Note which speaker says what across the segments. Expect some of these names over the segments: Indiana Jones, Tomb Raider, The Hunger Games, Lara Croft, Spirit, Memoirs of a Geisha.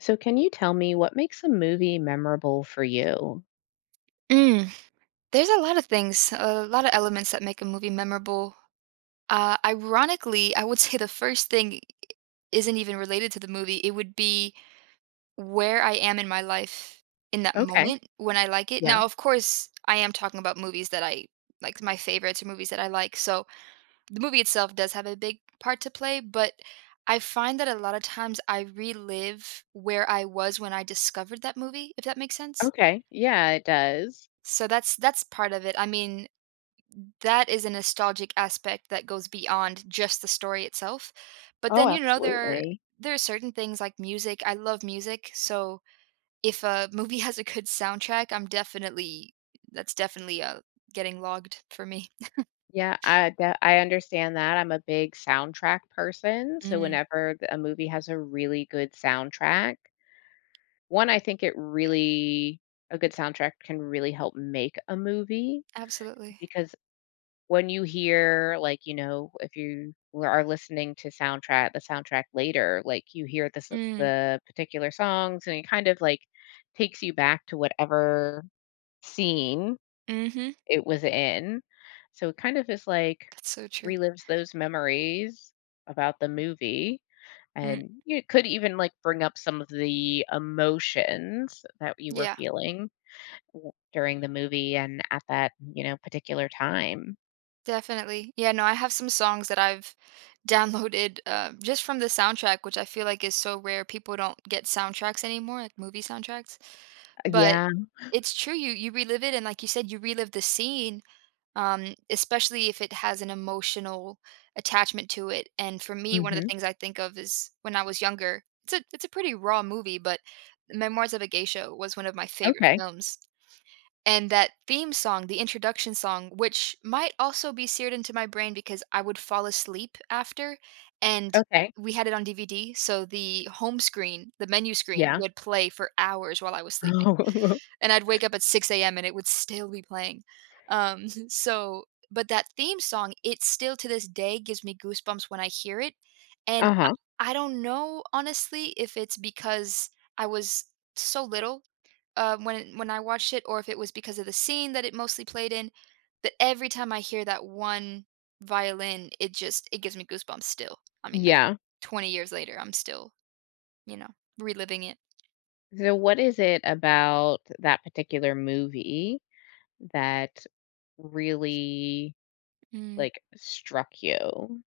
Speaker 1: So, can you tell me what makes a movie memorable for you?
Speaker 2: Mm. There's a lot of things, a lot of elements that make a movie memorable. Ironically, I would say the first thing isn't even related to the movie. It would be where I am in my life in that
Speaker 1: Okay.
Speaker 2: moment when I like it.
Speaker 1: Yeah.
Speaker 2: Now, of course, I am talking about movies that I like, my favorites or movies that I like. So the movie itself does have a big part to play, but I find that a lot of times I relive where I was when I discovered that movie, if that makes sense.
Speaker 1: Okay. Yeah, it does.
Speaker 2: So that's part of it. I mean, that is a nostalgic aspect that goes beyond just the story itself. But
Speaker 1: Oh,
Speaker 2: then, you know, there are
Speaker 1: absolutely.
Speaker 2: there are certain things like music. I love music, so if a movie has a good soundtrack, I'm definitely that's definitely, getting logged for me.
Speaker 1: Yeah, I understand that. I'm a big soundtrack person, so
Speaker 2: Mm.
Speaker 1: whenever a movie has a really good soundtrack, one, I think it really, a good soundtrack can really help make a movie
Speaker 2: Absolutely.
Speaker 1: because when you hear, like, you know, if you are listening to soundtrack, the soundtrack later, like you hear this
Speaker 2: Mm.
Speaker 1: the particular songs, and it kind of like takes you back to whatever scene
Speaker 2: Mhm.
Speaker 1: it was in. So it kind of is like
Speaker 2: That's so true.
Speaker 1: relives those memories about the movie.
Speaker 2: Mm.
Speaker 1: And it could even like bring up some of the emotions that you were
Speaker 2: Yeah.
Speaker 1: feeling during the movie and at that, you know, particular time.
Speaker 2: Definitely. Yeah, no, I have some songs that I've downloaded just from the soundtrack, which I feel like is so rare. People don't get soundtracks anymore, like movie soundtracks. But
Speaker 1: Yeah.
Speaker 2: it's true. You relive it, and like you said, you relive the scene, especially if it has an emotional attachment to it. And for me, one of the
Speaker 1: Hmm.
Speaker 2: things I think of is when I was younger. It's a pretty raw movie, but Memoirs of a Geisha was one of my favorite
Speaker 1: Okay,
Speaker 2: films. And that theme song, the introduction song, which might also be seared into my brain because I would fall asleep after, and
Speaker 1: okay.
Speaker 2: we had it on DVD, so the home screen, the menu screen
Speaker 1: Yeah.
Speaker 2: would play for hours while I was sleeping. And I'd wake up at 6 a.m. and it would still be playing. So but that theme song, it still to this day gives me goosebumps when I hear it.
Speaker 1: Oh,
Speaker 2: And I,
Speaker 1: uh-huh.
Speaker 2: I don't know honestly if it's because I was so little when I watched it, or if it was because of the scene that it mostly played in. But every time I hear that one violin, it just it gives me goosebumps. Still, I mean, like
Speaker 1: Yeah.
Speaker 2: 20 years later, I'm still, you know, reliving it.
Speaker 1: So what is it about that particular movie that really,
Speaker 2: Mm.
Speaker 1: like, struck you?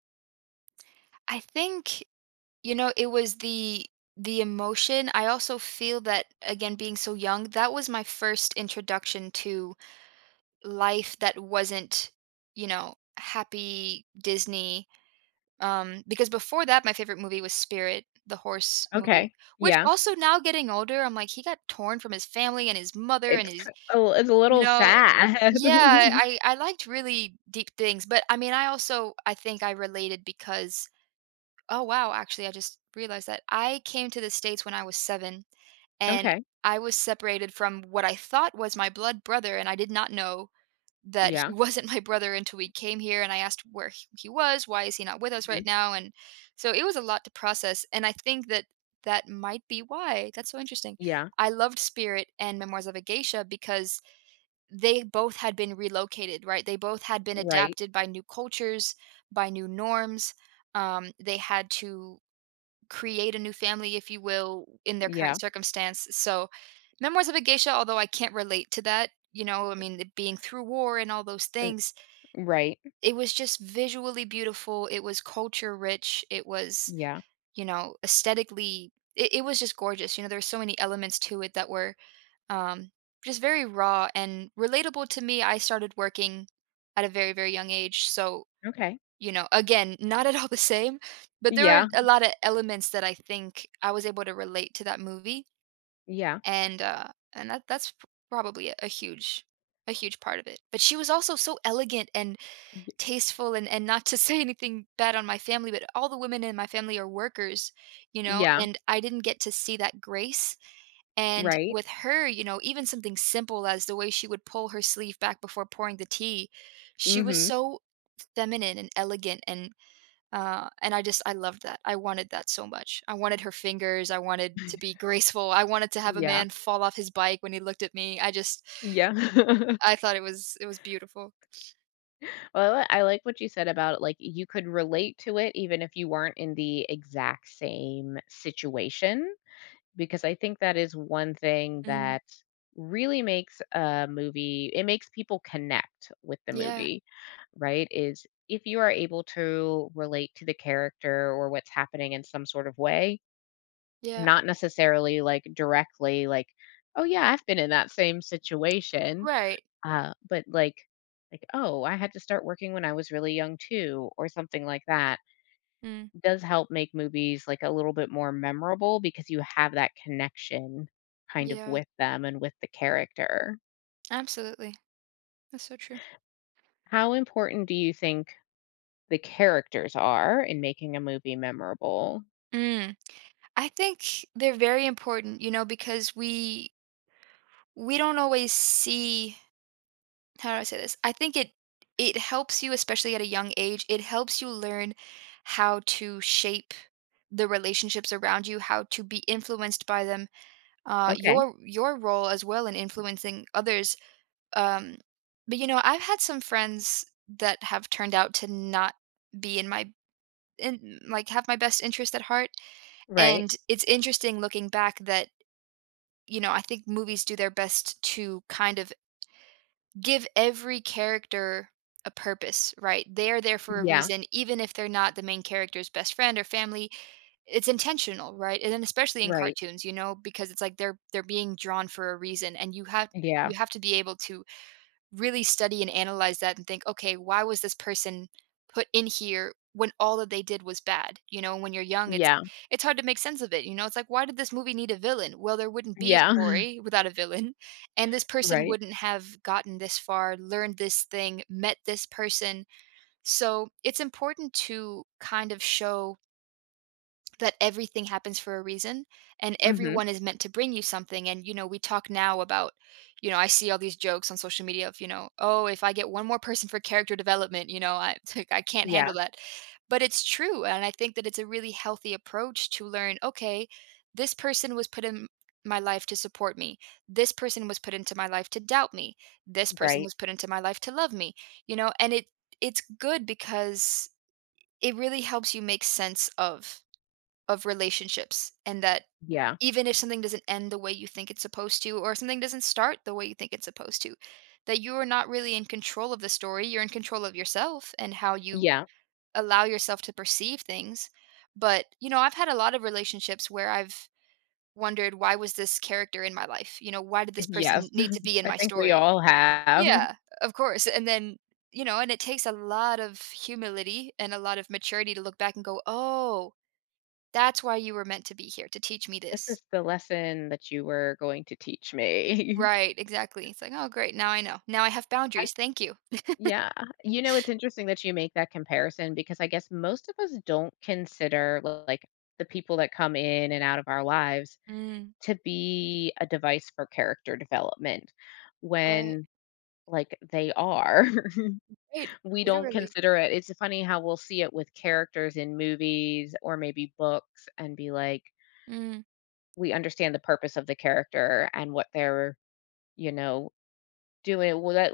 Speaker 2: I think, you know, it was the emotion. I also feel that again, being so young, that was my first introduction to life that wasn't, you know, happy Disney. Because before that, my favorite movie was Spirit, the horse movie,
Speaker 1: Okay,
Speaker 2: which
Speaker 1: yeah.
Speaker 2: also now getting older, I'm like, he got torn from his family and his mother and his,
Speaker 1: It's a
Speaker 2: you
Speaker 1: little
Speaker 2: know,
Speaker 1: sad.
Speaker 2: yeah, I liked really deep things. But I mean, I also, I think I related because, oh, wow, actually, I just realized that I came to the States when I was seven and
Speaker 1: Okay.
Speaker 2: I was separated from what I thought was my blood brother and I did not know that he
Speaker 1: Yeah.
Speaker 2: wasn't my brother until we came here, and I asked where h he was, why is he not with us
Speaker 1: Mhm.
Speaker 2: right now, and so it was a lot to process, and I think that that might be why. That's so interesting.
Speaker 1: Yeah.
Speaker 2: I loved Spirit and Memoirs of a Geisha because they both had been relocated, right? They both had been
Speaker 1: Right.
Speaker 2: adapted by new cultures, by new norms. They had to create a new family, if you will, in their
Speaker 1: Yeah.
Speaker 2: current circumstance. So, Memoirs of a Geisha, although I can't relate to that, you know, I mean, it being through war and all those
Speaker 1: R
Speaker 2: things,
Speaker 1: Right.
Speaker 2: it was just visually beautiful. It was culture rich. It was,
Speaker 1: Yeah.
Speaker 2: you know, aesthetically, it was just gorgeous. You know, there were so many elements to it that were um, just very raw and relatable to me. I started working at a very, very young age. So,
Speaker 1: Okay.
Speaker 2: you know, again, not at all the same, but there were
Speaker 1: Yeah.
Speaker 2: a lot of elements that I think I was able to relate to that movie,
Speaker 1: Yeah.
Speaker 2: and, uh, and that that's p probably a huge part of it. But she was also so elegant and
Speaker 1: Y
Speaker 2: tasteful and not to say anything bad on my family, but all the women in my family are workers, you know,
Speaker 1: Yeah.
Speaker 2: and I didn't get to see that grace, and
Speaker 1: Right.
Speaker 2: with her, you know, even something simple as the way she would pull her sleeve back before pouring the tea, she was
Speaker 1: Mhm.
Speaker 2: so feminine and elegant and I just I loved that. I wanted that so much. I wanted her fingers. I wanted to be graceful. I wanted to have a
Speaker 1: Yeah.
Speaker 2: man fall off his bike when he looked at me. I just
Speaker 1: Yeah.
Speaker 2: I thought it was beautiful.
Speaker 1: Well, I like what you said about like you could relate to it even if you weren't in the exact same situation, because I think that is one thing
Speaker 2: Mm.
Speaker 1: that really makes a movie, it makes people connect with the
Speaker 2: Yeah.
Speaker 1: movie, right? Is if you are able to relate to the character or what's happening in some sort of way,
Speaker 2: Yeah.
Speaker 1: not necessarily like directly, like, oh yeah, I've been in that same situation,
Speaker 2: Right.
Speaker 1: but like, oh, I had to start working when I was really young too, or something like that
Speaker 2: Mm.
Speaker 1: does help make movies like a little bit more memorable because you have that connection kind of
Speaker 2: Yeah.
Speaker 1: with them and with the character.
Speaker 2: Absolutely. That's so true.
Speaker 1: How important do you think the characters are in making a movie memorable?
Speaker 2: Mm. I think they're very important, you know, because we don't always see how do I say this? I think it helps you especially at a young age. It helps you learn how to shape the relationships around you, how to be influenced by them,
Speaker 1: Okay.
Speaker 2: your role as well in influencing others. Um, but you know, I've had some friends that have turned out to not be in my in like have my best interest at heart,
Speaker 1: Right.
Speaker 2: and it's interesting looking back that, you know, I think movies do their best to kind of give every character a purpose, right? They are there for a
Speaker 1: Yeah.
Speaker 2: reason, even if they're not the main character's best friend or family. It's intentional, right? And then especially in
Speaker 1: Right.
Speaker 2: cartoons, you know, because it's like they're being drawn for a reason and you have
Speaker 1: Yeah.
Speaker 2: you have to be able to really study and analyze that and think, "Okay, why was this person put in here when all that they did was bad?" You know, when you're young, it's
Speaker 1: Yeah.
Speaker 2: it's hard to make sense of it, you know? It's like, "Why did this movie need a villain?" Well, there wouldn't be a
Speaker 1: Yeah.
Speaker 2: story without a villain, and this person
Speaker 1: Right.
Speaker 2: wouldn't have gotten this far, learned this thing, met this person. So, it's important to kind of show that everything happens for a reason and
Speaker 1: Mhm.
Speaker 2: everyone is meant to bring you something. And you know we talk now about, you know, I see all these jokes on social media of, you know, oh, if I get one more person for character development, you know, I I can't
Speaker 1: Yeah.
Speaker 2: handle that. But it's true and I think that it's a really healthy approach to learn. Okay, this person was put in my life to support me, this person was put into my life to doubt me, this person
Speaker 1: Right.
Speaker 2: was put into my life to love me, you know. And it's good because it really helps you make sense of relationships. And that
Speaker 1: Yeah.
Speaker 2: even if something doesn't end the way you think it's supposed to or something doesn't start the way you think it's supposed to, that you are not really in control of the story, you're in control of yourself and how you
Speaker 1: Yeah.
Speaker 2: allow yourself to perceive things. But you know I've had a lot of relationships where I've wondered, why was this character in my life? You know, why did this person
Speaker 1: Yes.
Speaker 2: need to be in
Speaker 1: I
Speaker 2: my
Speaker 1: think we
Speaker 2: story?
Speaker 1: all have.
Speaker 2: Yeah, of course. And then, you know, and it takes a lot of humility and a lot of maturity to look back and go, oh, that's why you were meant to be here, to teach me
Speaker 1: This
Speaker 2: this.
Speaker 1: is the lesson that you were going to teach me.
Speaker 2: Right, exactly. It's like, "Oh, great, now I know. Now I have
Speaker 1: I
Speaker 2: boundaries, thank you."
Speaker 1: Yeah. You know, it's interesting that you make that comparison because I guess most of us don't consider like the people that come in and out of our lives
Speaker 2: Mm.
Speaker 1: to be a device for character development
Speaker 2: Right,
Speaker 1: when like they are.
Speaker 2: right,
Speaker 1: We don't
Speaker 2: literally.
Speaker 1: consider it. It's funny how we'll see it with characters in movies or maybe books and be like,
Speaker 2: Mm.
Speaker 1: we understand the purpose of the character and what they're you know doing wh that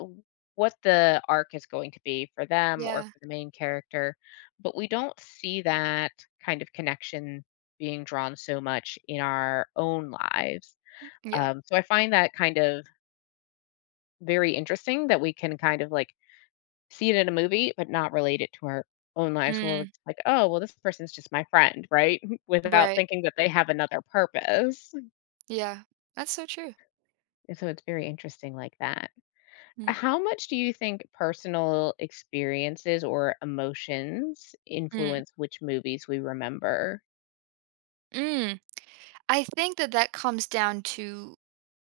Speaker 1: what the arc is going to be for them or
Speaker 2: Yeah,
Speaker 1: for the main character, but we don't see that kind of connection being drawn so much in our own lives.
Speaker 2: yeah.
Speaker 1: So I find that kind of very interesting that we can kind of like see it in a movie, but not relate it to our own lives where we're
Speaker 2: Mm.
Speaker 1: just like, oh, well, this person's just my friend, right? Without
Speaker 2: Right,
Speaker 1: thinking that they have another purpose.
Speaker 2: yeah. That's so true.
Speaker 1: And so it's very interesting like that.
Speaker 2: Mm,
Speaker 1: How much do you think personal experiences or emotions
Speaker 2: mm,
Speaker 1: influence which movies we remember?
Speaker 2: mm. I think that that comes down to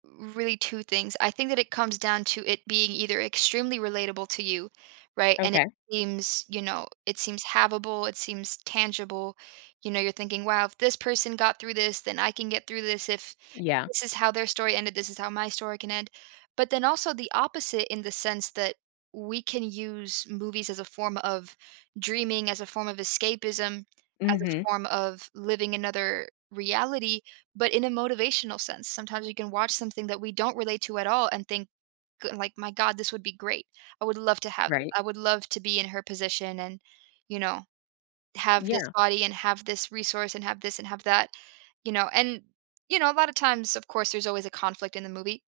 Speaker 2: really two things. I think that it comes down to it being either extremely relatable to you, right? And it
Speaker 1: Okay.
Speaker 2: seems, you know, it seems havable, it seems tangible. You know, you're thinking, wow, if this person got through this, then I can get through this. If
Speaker 1: Yeah.
Speaker 2: this is how their story ended, this is how my story can end. But then also the opposite in the sense that we can use movies as a form of dreaming, as a form of escapism, as
Speaker 1: Mhm.
Speaker 2: a form of living another reality, but in a motivational sense. Sometimes we can watch something that we don't relate to at all and think, like, "My God, this would be great. I would love to have this.
Speaker 1: Right.
Speaker 2: I would love to be in her position and, you know, have this
Speaker 1: Yeah.
Speaker 2: body and have this resource and have this and have that, you know?" And, you know, a lot of times, of course, there's always a conflict in the movie.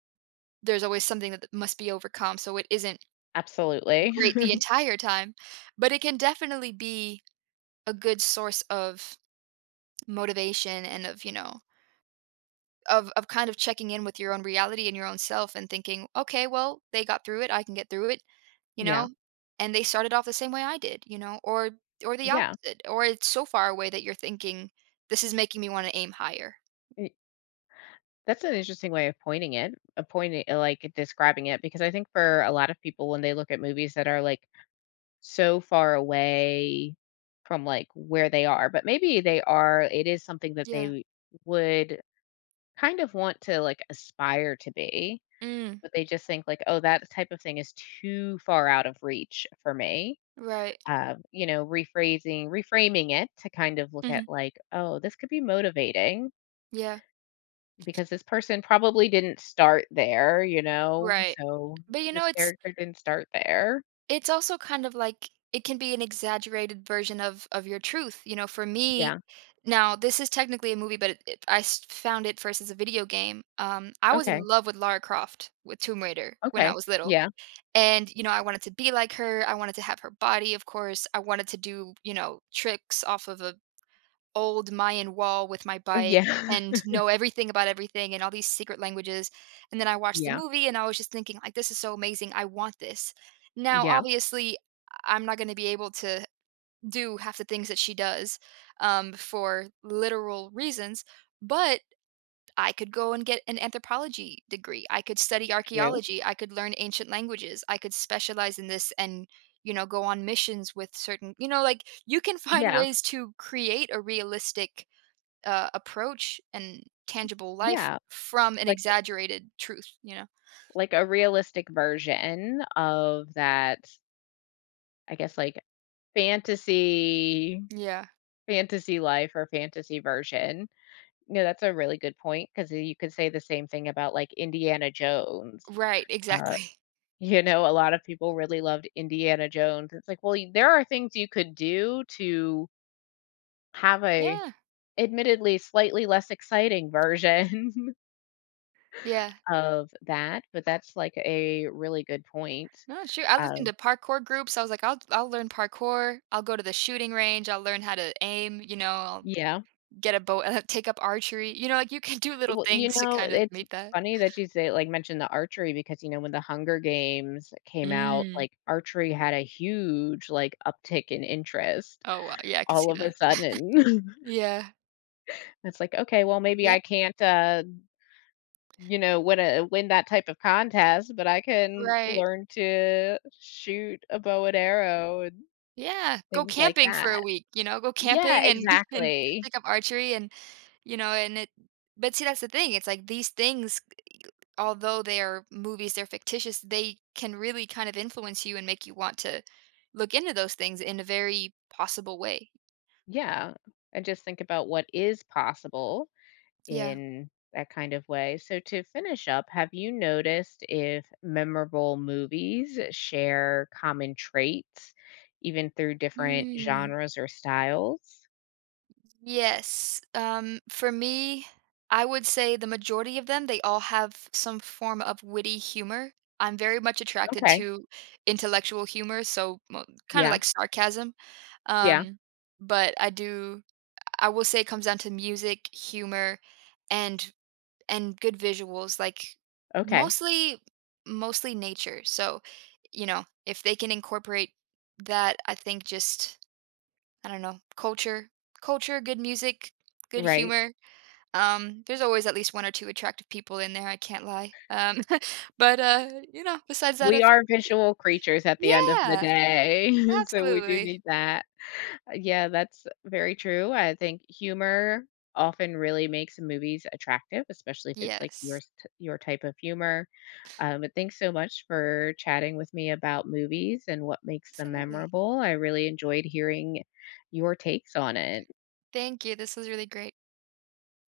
Speaker 2: There's always something that must be overcome. So it isn't
Speaker 1: Absolutely.
Speaker 2: great the entire time, but it can definitely be a good source of motivation and of, you know, of kind of checking in with your own reality and your own self and thinking, okay, well, they got through it, I can get through it. You
Speaker 1: Yeah.
Speaker 2: know? And they started off the same way I did, you know, or the
Speaker 1: Yeah.
Speaker 2: opposite, or it's so far away that you're thinking, "This is making me wanna aim higher."
Speaker 1: Y- That's an interesting way of pointing it, a pointing like describing it because I think for a lot of people when they look at movies that are like so far away from like where they are, but maybe they are it is something that
Speaker 2: Yeah.
Speaker 1: they would kind of want to like aspire to be.
Speaker 2: Mm,
Speaker 1: But they just think like, "Oh, that type of thing is too far out of reach for me."
Speaker 2: right.
Speaker 1: You know, rephrasing reframing it to kind of look at
Speaker 2: Mhm.
Speaker 1: like, "Oh, this could be motivating
Speaker 2: Yeah,
Speaker 1: because this person probably didn't start there, you know?
Speaker 2: right.
Speaker 1: So
Speaker 2: But, you
Speaker 1: this
Speaker 2: know, it's
Speaker 1: character didn't start there."
Speaker 2: it's also kind of like it can be an exaggerated version of your truth, you know. For me,
Speaker 1: Yeah.
Speaker 2: now this is technically a movie but found it first as a video game. I was
Speaker 1: Okay.
Speaker 2: in love with Lara Croft with Tomb Raider when I
Speaker 1: Okay.
Speaker 2: was little,
Speaker 1: Yeah.
Speaker 2: and you know I wanted to be like her, I wanted to have her body, of course. I wanted to do, you know, tricks off of a old Mayan wall with my bike
Speaker 1: Yeah.
Speaker 2: and know everything about everything and all these secret languages. And then I watched the
Speaker 1: Yeah.
Speaker 2: movie and I was just thinking like this is so amazing. I want this. Now
Speaker 1: Yeah.
Speaker 2: obviously I'm not going to be able to do half the things that she does, for literal reasons, but I could go and get an anthropology degree. I could study
Speaker 1: True.
Speaker 2: archaeology. I could learn ancient languages. I could specialize in this and, you know, go on missions with certain, you know. Like you can find
Speaker 1: Yeah.
Speaker 2: ways to create a realistic approach and tangible life
Speaker 1: Yeah.
Speaker 2: from an
Speaker 1: Like
Speaker 2: exaggerated truth, you know?
Speaker 1: like a realistic version of that, I guess, like fantasy
Speaker 2: Yeah.
Speaker 1: fantasy life or fantasy version. No, that's a really good point because you could say the same thing about, like, Indiana Jones.
Speaker 2: Right,
Speaker 1: Uh,
Speaker 2: exactly.
Speaker 1: you know, a lot of people really loved Indiana Jones. It's like, well, there are things you could do to have a
Speaker 2: Yeah.
Speaker 1: admittedly slightly less exciting version
Speaker 2: Yeah.
Speaker 1: of that, but that's, like, a really good point.
Speaker 2: No, sure. I looked into
Speaker 1: Um,
Speaker 2: parkour groups. I was like, I'll learn parkour. I'll go to the shooting range. I'll learn how to aim. You know, I'll
Speaker 1: yeah.
Speaker 2: get a bow and take up archery. You know, like you can do little
Speaker 1: Well, you
Speaker 2: things to
Speaker 1: know,
Speaker 2: kind of
Speaker 1: it's
Speaker 2: meet that.
Speaker 1: funny that you say like, mention the archery because, you know, when The Hunger Games came out,
Speaker 2: Mm.
Speaker 1: like, archery had a huge, like, uptick in interest
Speaker 2: Oh wow. Yeah, I can
Speaker 1: all
Speaker 2: see
Speaker 1: of a
Speaker 2: that.
Speaker 1: sudden.
Speaker 2: Yeah.
Speaker 1: It's like, "Okay, well, maybe
Speaker 2: Yeah.
Speaker 1: I can't, you know, win that type of contest, but I can
Speaker 2: Right.
Speaker 1: learn to shoot a bow and arrow and
Speaker 2: Yeah. Go
Speaker 1: things like
Speaker 2: camping for
Speaker 1: that."
Speaker 2: a week. You know, go
Speaker 1: Yeah,
Speaker 2: camping and and
Speaker 1: exactly.
Speaker 2: pick up archery and, you know. And it but see, that's the thing. It's like these things, although they are movies, they're fictitious, they can really kind of influence you and make you want to look into those things in a very possible way.
Speaker 1: Yeah, and just think about what is possible
Speaker 2: Yeah.
Speaker 1: in that kind of way. So, to finish up, have you noticed if memorable movies share common traits, even through different
Speaker 2: Mm.
Speaker 1: genres or styles?
Speaker 2: Yes. For me, I would say the majority of them, they all have some form of witty humor. I'm very much attracted
Speaker 1: Okay.
Speaker 2: to intellectual humor, so kind of
Speaker 1: Yeah.
Speaker 2: like sarcasm.
Speaker 1: Yeah.
Speaker 2: Um, but I do, I will say it comes down to music, humor, and good visuals, like
Speaker 1: Okay.
Speaker 2: mostly mostly nature. So, you know, if they can incorporate that, I think just I don't know, culture, good music, good
Speaker 1: Right.
Speaker 2: humor. There's always at least one or two attractive people in there, I can't lie. But You know, besides that,
Speaker 1: We
Speaker 2: of
Speaker 1: are visual creatures at the end of the
Speaker 2: yeah,
Speaker 1: day. So, we do
Speaker 2: absolutely.
Speaker 1: need that. Yeah, that's very true. I think humor often really makes movies attractive, especially if it's like your
Speaker 2: Yes.
Speaker 1: your type of humor. But thanks so much for chatting with me about movies and what makes them
Speaker 2: Absolutely.
Speaker 1: memorable. I really enjoyed hearing your takes on it.
Speaker 2: Thank you. This was really great.